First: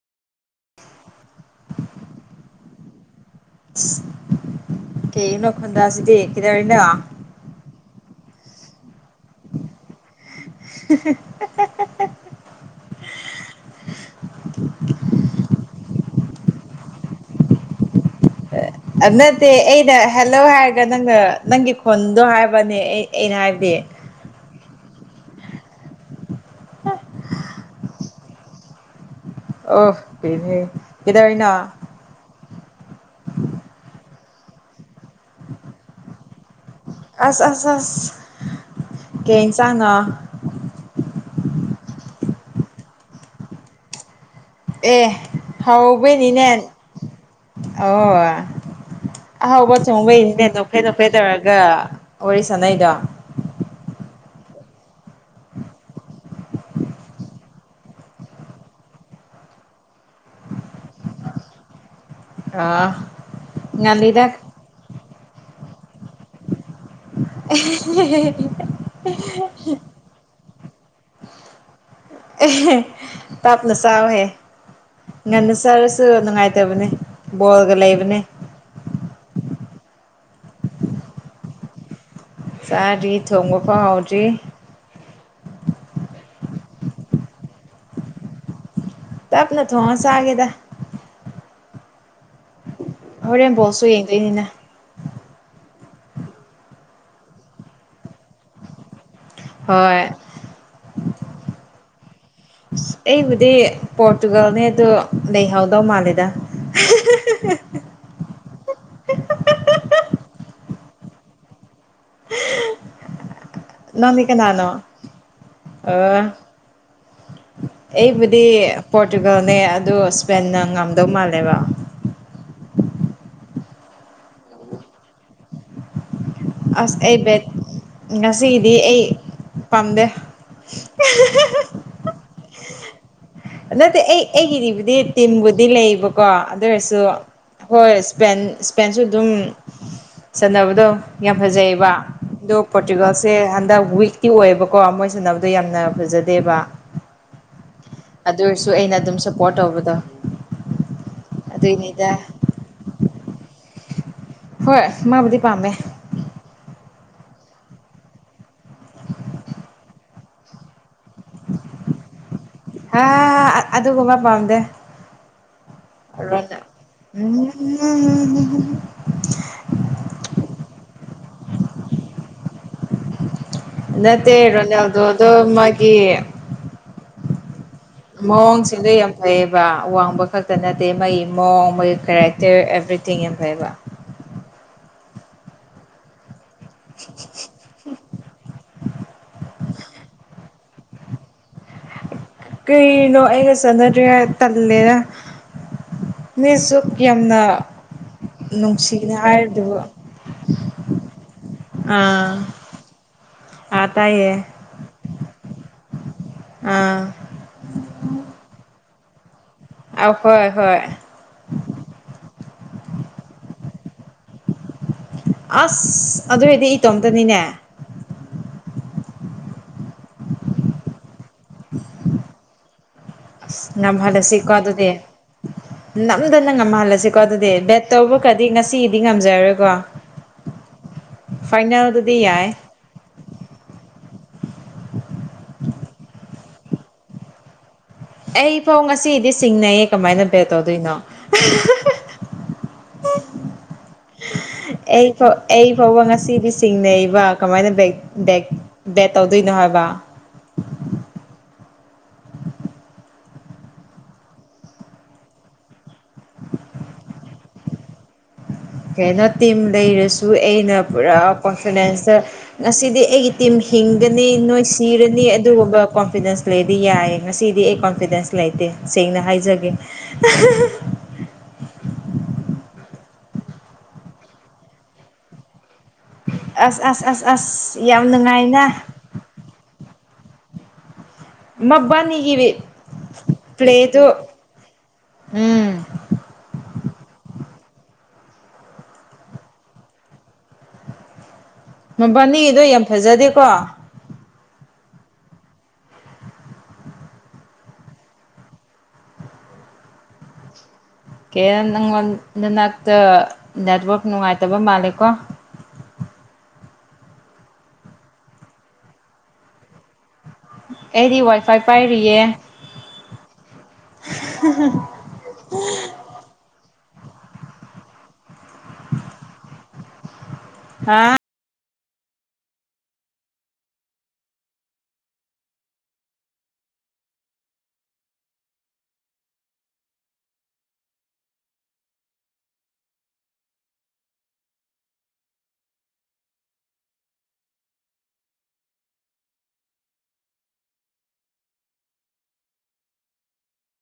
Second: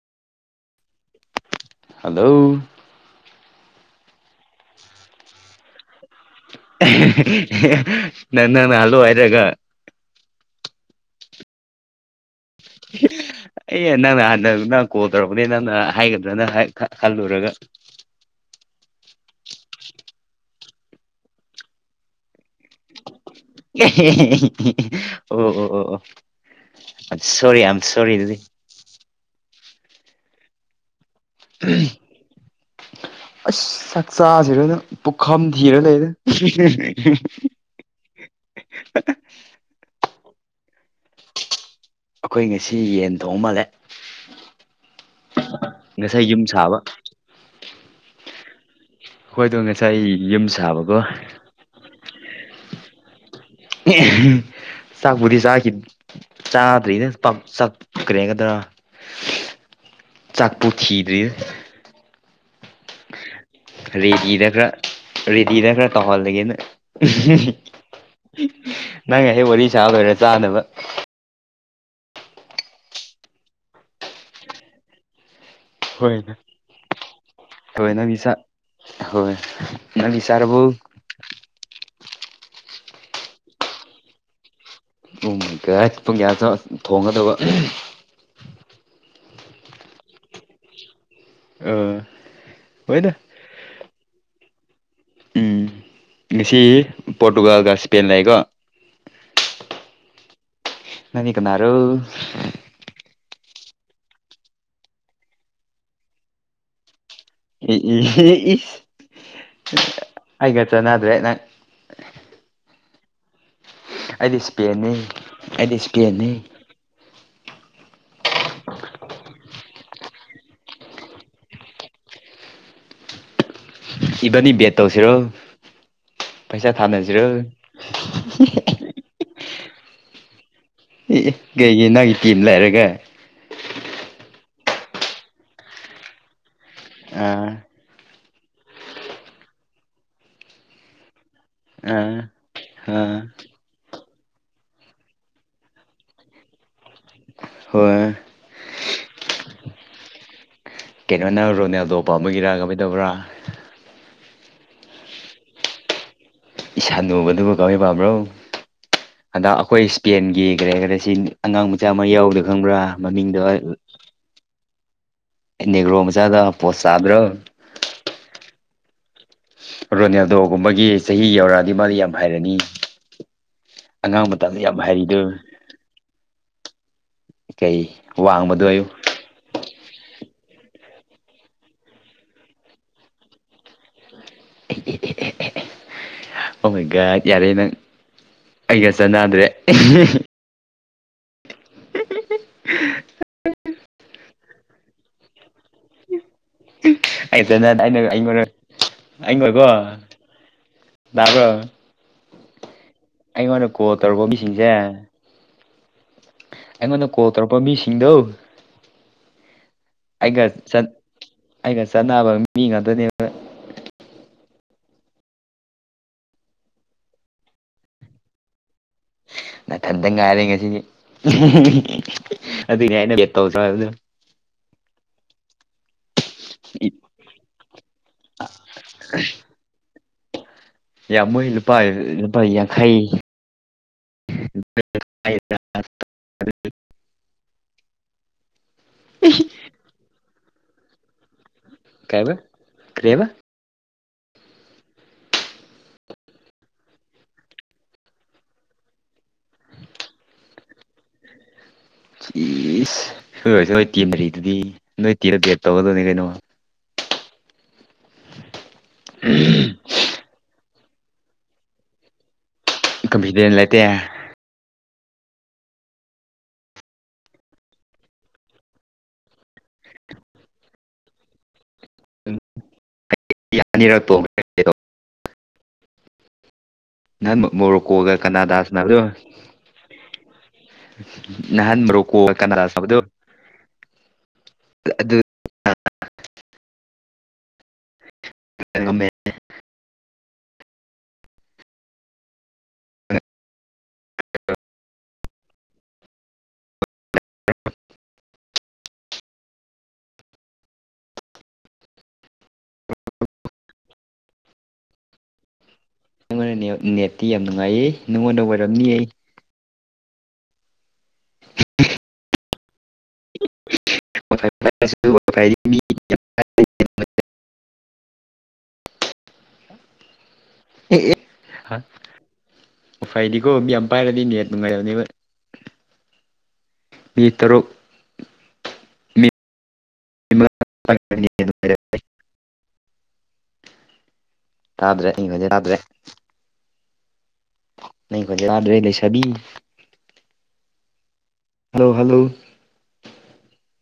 hello ꯀꯅ ꯈꯟꯗꯥꯁꯤꯗꯤ ꯅꯟꯅ ꯅꯂꯣ ꯍꯥꯏꯔꯒ [unintelligible] ꯑꯩ ꯅꯪꯅ ꯍꯟꯗꯛ ꯅꯪ ꯀꯣꯜ ꯇꯧꯔꯛꯄꯅꯦ ꯅꯪꯅ ꯍꯥꯏꯒ ꯑꯗꯨꯅ ꯍꯜꯂꯨꯔꯒ ꯑꯗꯨ ꯅꯠꯇꯦ ꯑꯩꯅ ꯍꯜꯂꯣ ꯍꯥꯏꯔꯒ ꯅꯪ ꯅꯪꯒꯤ ꯈꯣꯟꯗꯣ ꯍꯥꯏꯕ ꯍꯥꯏꯕꯅꯦ ꯑꯩ ꯑꯩꯅ ꯍꯥꯏꯕꯗꯤ ꯑꯣ ꯑꯣ ꯑꯣ ꯑꯣ ꯁꯣꯔꯤ ꯑ ꯁꯣꯔꯤ ꯑꯗꯨꯗꯤ ꯑꯣ ꯏꯗꯅ ꯑꯁ ꯆꯥꯛꯆꯥꯁꯤꯔꯣꯏꯅ ꯄꯨꯈꯝ ꯊꯤꯔ ꯂꯩꯔꯦ ꯑꯁ ꯑꯁ ꯑꯁ ꯀ ꯆꯥꯡꯉ ꯑꯩꯈꯣꯏ ꯉꯁꯤ ꯌꯦꯟ ꯊꯣꯡ ꯃꯥꯜꯂꯦ ꯑꯦ ꯉꯁꯥꯏ ꯌꯨꯝ ꯍꯥꯎꯕꯅꯤꯅꯦ ꯁꯥꯕ ꯑꯣ ꯑꯩꯈꯣꯏꯗꯣ ꯑꯍꯥꯎꯕ ꯉꯁꯥꯏ ꯌꯨꯝ ꯊꯣꯡꯕꯩꯅꯤꯅꯦ ꯅꯣꯐꯦ ꯁꯥꯕꯀꯣ ꯅꯣꯐꯦ ꯇꯧꯔꯒ ꯋꯥꯔꯤ ꯁꯥꯟꯅꯩꯗꯣ ꯆꯥꯛꯕꯨꯗꯤ ꯆꯥꯈꯤ ꯆꯥꯗ꯭ꯔꯤꯅꯦ ꯆꯠꯈ꯭ꯔꯦꯒꯗ꯭ꯔꯥ ꯆꯥꯛꯄꯨ ꯊꯤꯗ꯭ꯔꯤ ꯑꯥ ꯉꯜꯂꯤꯗ ꯔꯦꯗꯤ ꯗꯔꯥ ꯔꯦꯗꯤ ꯗꯔꯥ ꯇꯧꯍꯜ ꯂꯩꯒꯦꯅ ꯅꯪ ꯉꯍꯦꯛ ꯋꯥꯔꯤ ꯁꯥ ꯂꯣꯏꯔ ꯆꯥꯗꯅꯕ ꯇꯞꯅ ꯆꯥꯎꯍꯦ ꯉꯟꯅ ꯁꯔꯁꯨ ꯍꯣꯏꯅꯦ ꯅꯨꯡꯉꯥꯏꯇꯕꯅꯦ ꯕꯣꯜꯒ ꯂꯩꯕꯅꯦ ꯅꯕꯤꯁꯔꯕꯨ ꯁꯥꯔꯤ ꯊꯣꯡꯕꯄ ꯍꯥꯎꯖꯤ꯭ꯔꯤ ꯄꯨꯡꯒꯌꯥ ꯄꯨꯡ ꯀꯌꯥ ꯊꯣꯡꯒꯗꯕ ꯇꯞꯅ ꯊꯣꯡꯁꯒꯦꯗ ꯑ ꯍꯣꯔꯦꯟ ꯕꯣꯠꯁꯨ ꯌꯦꯡꯗꯣꯏꯅꯤꯅ ꯎꯝ ꯉꯁꯤ ꯄꯣꯔꯇꯨꯒꯥꯜꯒ ꯏꯁꯄꯦꯟ ꯂꯩꯀꯣ ꯍꯣꯏ ꯅꯅꯤ ꯀꯅꯔꯣ ꯑꯗꯨ ꯄꯣꯔꯇꯨꯒꯜꯅꯦ ꯑꯗꯨ ꯂꯩꯍꯧꯗꯧ ꯃꯥꯜꯂꯦꯗ ꯏ ꯏ ꯏ ꯑꯩꯒ ꯆꯅꯗ꯭ꯔꯦ ꯅꯪ ꯅꯃꯤ ꯑꯩꯗꯤ ꯀꯅꯥꯅꯣ ꯏꯁꯄꯦꯟꯅꯤ ꯑꯩꯗꯤ ꯑ ꯏꯁꯄꯦꯟꯅꯤ ꯑꯩꯕꯨꯗꯤ ꯄꯣꯔꯇꯨꯒꯜꯅꯦ ꯑꯗꯨ ꯏꯁꯄꯦꯟꯅ ꯉꯝꯗꯧ ꯃꯥꯜꯂꯦꯕ [inaudible] ꯏꯕꯅꯤ ꯕꯦꯠ ꯇꯧꯁꯤꯔꯣ ꯄꯩꯁꯥ ꯑꯁ ꯑꯩ ꯊꯥꯅꯁꯤꯔꯣ ꯕꯦꯠ ꯉꯁꯤꯒꯤꯗꯤ ꯑꯩ ꯄꯥꯝꯗꯦ ꯑꯦ ꯑꯦ ꯀꯩꯒꯤ ꯅꯪꯒꯤ ꯇꯤꯝ ꯂꯩꯔꯒ ꯅꯠꯇꯦ ꯑꯩ ꯑꯩꯒꯤꯗꯤꯕꯨꯗꯤ ꯇꯤꯝꯕꯨꯗꯤ ꯂꯩꯕꯀꯣ ꯑꯗꯨ ꯑꯣꯏꯔꯁꯨ ꯑꯥ ꯍꯣꯏ ꯁꯄꯦꯟ ꯏꯁꯄꯦꯟꯁꯨ ꯑꯗꯨꯝ ꯁꯥꯟꯅꯕꯗꯣ ꯌꯥꯝ ꯐꯖꯩꯑꯕ ꯑꯥ ꯑꯗꯣ ꯑꯥ ꯄꯣꯔꯇꯨꯒꯥꯜꯁꯦ ꯍꯟꯗꯛ ꯋꯤꯛ ꯇꯤ ꯑꯣꯏꯌꯦꯕꯀꯣ ꯃꯣꯏ ꯁꯥꯟꯅꯕꯗꯣ ꯌꯥꯝꯅ ꯐꯖꯗꯦꯕ ꯍꯣꯏ ꯑꯗꯨ ꯑꯣꯏꯔꯁꯨ ꯑꯩꯅ ꯑꯗꯨꯝ ꯁꯞꯄꯣꯔꯠ ꯇꯧꯕꯗꯣ ꯀꯩꯅꯣꯅ ꯔꯣꯅꯥꯜꯗꯣ ꯑꯗꯨꯏꯅꯤꯗ ꯄꯥꯝꯕꯒꯤꯔ ꯀꯝꯃꯥꯏꯗꯕ꯭ꯔꯥ ꯍꯣꯏ ꯃꯥꯕꯨꯗꯤ ꯄꯥꯝꯃꯦ ꯁꯟꯗꯕꯗꯨꯕꯨ ꯀꯧꯋꯤ ꯄꯥꯝꯕ꯭ꯔꯣ ꯑꯟꯗꯛ ꯑꯩꯈꯣꯏ ꯏꯁꯄꯦꯟꯒꯤ ꯀꯔꯤ ꯀꯔꯤ ꯑꯁꯤ ꯑꯉꯥꯡ ꯃꯆꯥ ꯑꯃ ꯌꯥꯎꯗꯦ ꯈꯪꯕ꯭ꯔꯥ ꯃꯃꯤꯡꯗꯣ ꯅꯦꯒ꯭ꯔꯣ ꯃꯆꯥꯗ ꯄꯣꯁ ꯆꯥꯗ꯭ꯔꯣ ꯎ ꯔꯣꯅꯥꯜꯗꯣꯒꯨꯝꯕꯒꯤ ꯆꯍꯤ ꯌꯧꯔꯛꯑꯗꯤ ꯃꯥꯗꯤ ꯌꯥꯝ ꯍꯥꯏꯩꯔꯅꯤ ꯅꯠꯇꯦ ꯍꯥꯏꯂ ꯌꯥꯎꯗꯣ ꯑꯗꯣ ꯃꯥꯒꯤ ꯀꯩ ꯋꯥꯡꯕꯗꯣ ꯑꯌꯨ ꯃꯑꯣꯡꯁꯤꯗ ꯌꯥꯝ ꯐꯩꯌꯦꯕ ꯑꯋꯥꯡꯕ ꯈꯛꯇ ꯅꯠꯇꯦ ꯃꯒꯤ ꯃꯑꯣꯡ ꯃꯣꯏ ꯀꯦꯔꯦꯛꯇꯔ ꯑꯦꯕ꯭ꯔꯤꯊꯤꯡ ꯌꯥꯝ ꯐꯩꯕ [inaudible] ꯑꯍꯣꯏ ꯒꯥꯏꯗ ꯌꯥꯔꯦ ꯅꯪ ꯑꯩꯒ ꯆꯥꯟꯅꯗ꯭ꯔꯦ [inaudible] ꯀꯩꯅꯣ ꯑꯩꯒ ꯆꯠꯅꯗ꯭ꯔꯦ ꯇꯜꯂꯦꯔ ꯅꯁꯨ ꯌꯥꯝꯅ ꯑꯩ ꯆꯥꯟꯅꯗꯦ ꯑꯩꯅ ꯑꯩꯉꯣꯟꯗ ꯅꯨꯡꯁꯤꯒꯅꯤ ꯑꯩꯉꯣꯟꯗꯀꯣ ꯍꯥꯏꯔꯤꯗꯨꯕꯨ ꯇꯥꯕ꯭ꯔꯣ ꯑꯥ ꯑꯩꯉꯣꯟꯗ ꯀꯣ ꯑꯥ ꯇꯧꯔꯔꯕꯣ ꯇꯥꯏꯌꯦ ꯃꯤꯁꯤꯡꯁꯦ ꯑꯩꯉꯣꯟꯗ ꯑꯥ ꯀꯣꯜ ꯇꯧꯔꯛꯄ ꯃꯤꯁꯤꯡꯗꯧ ꯑ ꯑꯩꯒ ꯍꯣꯏ ꯍꯣꯏ ꯑꯩꯒ ꯆꯠꯅꯕ ꯃꯤ ꯉꯥꯛꯇꯅꯦꯕ ꯑꯁ ꯑꯗꯨꯔꯗꯤ ꯏꯇꯣꯝꯇꯅꯤꯅꯦ ꯅꯊꯟꯇꯪ ꯉꯥꯏꯔꯦ ꯉꯁꯤꯗꯤ ꯑꯗꯨꯒꯤꯅꯦ ꯑꯩꯅ ꯕꯦꯠ ꯇꯧꯁꯦ ꯅ ꯍꯥꯏꯕꯗꯣ ꯍꯂ ꯁꯤꯀꯣ ꯑꯗꯨꯗꯤꯦ ꯅꯝꯗꯅ ꯉꯝꯍꯜꯂꯁꯤꯀꯣ ꯑꯗꯨꯗꯤ ꯕꯦꯠ ꯇꯧꯕ ꯒꯗꯤ ꯉꯁꯤꯗꯤ ꯉꯝꯖꯔꯔꯣꯏꯀꯣ ꯌꯥ ꯃꯍꯤ ꯂ ꯄ ꯌꯥꯏ ꯌꯥ ꯈꯥꯏ [inaudible] [inaudible] ꯑꯩꯐꯧ ꯉꯁꯤꯗꯤ ꯆꯤꯡꯅꯩꯌꯦ ꯀꯃꯥꯏꯅ ꯕꯦꯠ ꯇꯧꯗꯣꯏꯅꯣ ꯀꯔꯤ ꯍꯥꯢꯕꯥ ꯀꯔꯤ ꯍꯥꯢꯕꯥ ꯑꯩ ꯑꯩ ꯐꯥꯎꯕ ꯉꯥꯁꯤꯗꯤ ꯆꯤꯡꯅꯩꯕ ꯀꯃꯥꯏꯅ ꯕꯦꯠ ꯕꯦꯛ ꯇꯧꯗꯣꯏꯅꯣ ꯍꯥꯏꯕ ꯍꯥꯢꯕ ꯏꯁ ꯍꯁ ꯅ ꯇꯤ ꯃꯔꯤꯗꯨꯗꯤ ꯅꯣꯏ ꯇꯤꯔ ꯦꯠ ꯇꯧꯒꯗꯕꯅꯤ ꯀꯩꯅꯣ [inaudible] ꯀꯅ ꯇꯤꯝ ꯂꯩꯔꯁꯨ ꯑꯩꯅ ꯄꯨꯔꯥ ꯄꯔꯐꯣꯔꯃꯦꯟꯁꯇ ꯉꯁꯤꯗꯤ ꯑꯩꯒꯤ ꯀꯟꯐꯤꯗꯦꯟ ꯇꯤꯝ ꯂꯩꯇꯦ ꯍꯤꯡꯒꯅꯤ ꯅꯣꯏ ꯁꯤꯔꯅꯤ ꯑꯗꯨꯒꯨꯝꯕ ꯀꯣꯟꯐꯤꯗꯦꯟꯁ ꯂꯩꯗꯤ ꯌꯥꯏ ꯉꯁꯤꯗꯤ ꯑꯩ ꯀꯣꯟꯐꯤꯗꯦꯟꯁ ꯂꯩꯇꯦ ꯁꯦꯡꯅ ꯍꯥꯏꯖꯒꯦ [inaudible] ꯌꯥꯅꯤꯔꯛꯇꯣꯗꯣ [inaudible] ꯑꯁ ꯑꯁ ꯑꯁ ꯅꯍꯥꯟ ꯑꯁ ꯌꯥꯝ ꯃꯣꯔꯣꯀꯣꯒ ꯀꯅꯥꯗꯥ ꯅꯨꯡꯉꯥꯏꯅ ꯁꯥꯟꯅꯕꯗꯣ ꯅꯍꯥꯟ ꯔꯣꯂꯨꯛꯀꯣ ꯃꯕꯥꯅꯤꯒꯤ ꯀꯅꯥꯗꯒ ꯁꯅꯕꯗꯣ ꯄ꯭ꯂꯦꯗꯨ ꯑꯗꯨ ꯎꯝ ꯃꯦ [inaudible] ꯃꯕꯥꯟꯅꯤꯗꯣ ꯌꯥꯝ ꯐꯖꯗꯦꯀꯣ ꯀꯦ ꯅꯪꯉꯣꯟꯗ ꯅꯅꯥꯛꯇ ꯅꯦꯠꯋꯥꯛ ꯅꯨꯡꯉꯥꯏꯇꯕ ꯃꯥꯜꯂꯦꯀꯣ ꯑꯩꯉꯣꯟꯗ ꯅꯦꯠꯇꯤ ꯌꯥꯝ ꯅꯨꯡꯉꯥꯏꯌꯦ ꯅꯉꯣꯟꯗ ꯑꯣꯏꯔꯝꯅꯤ ꯑꯩꯗꯤ ꯋꯥꯏ ꯐꯥꯏ ꯄꯥꯏꯔꯤꯌꯦ ꯃ ꯀ [inaudible] ꯑ [inaudible] ꯍꯥ [inaudible] ꯋꯥꯢ ꯐꯥꯢ ꯗꯤꯀꯣ ꯃꯤ ꯌꯥꯝ ꯄꯥꯏꯔꯗꯤ ꯅꯨꯡꯉꯥꯏ ꯅꯨꯡꯉꯥꯏꯇꯕꯅꯦ ꯃꯤ ꯇꯔꯨꯛ ꯃꯤ [inaudible] ꯇꯥꯗꯔ꯭ꯤ ꯇꯥꯗꯔꯦ [inaudible] ꯅꯪ ꯈꯣꯟꯖꯦꯜꯗꯣ ꯇꯥꯗꯔꯦ ꯂꯩꯁꯕꯤ ꯍꯜꯂꯣ ꯍꯜꯂꯣ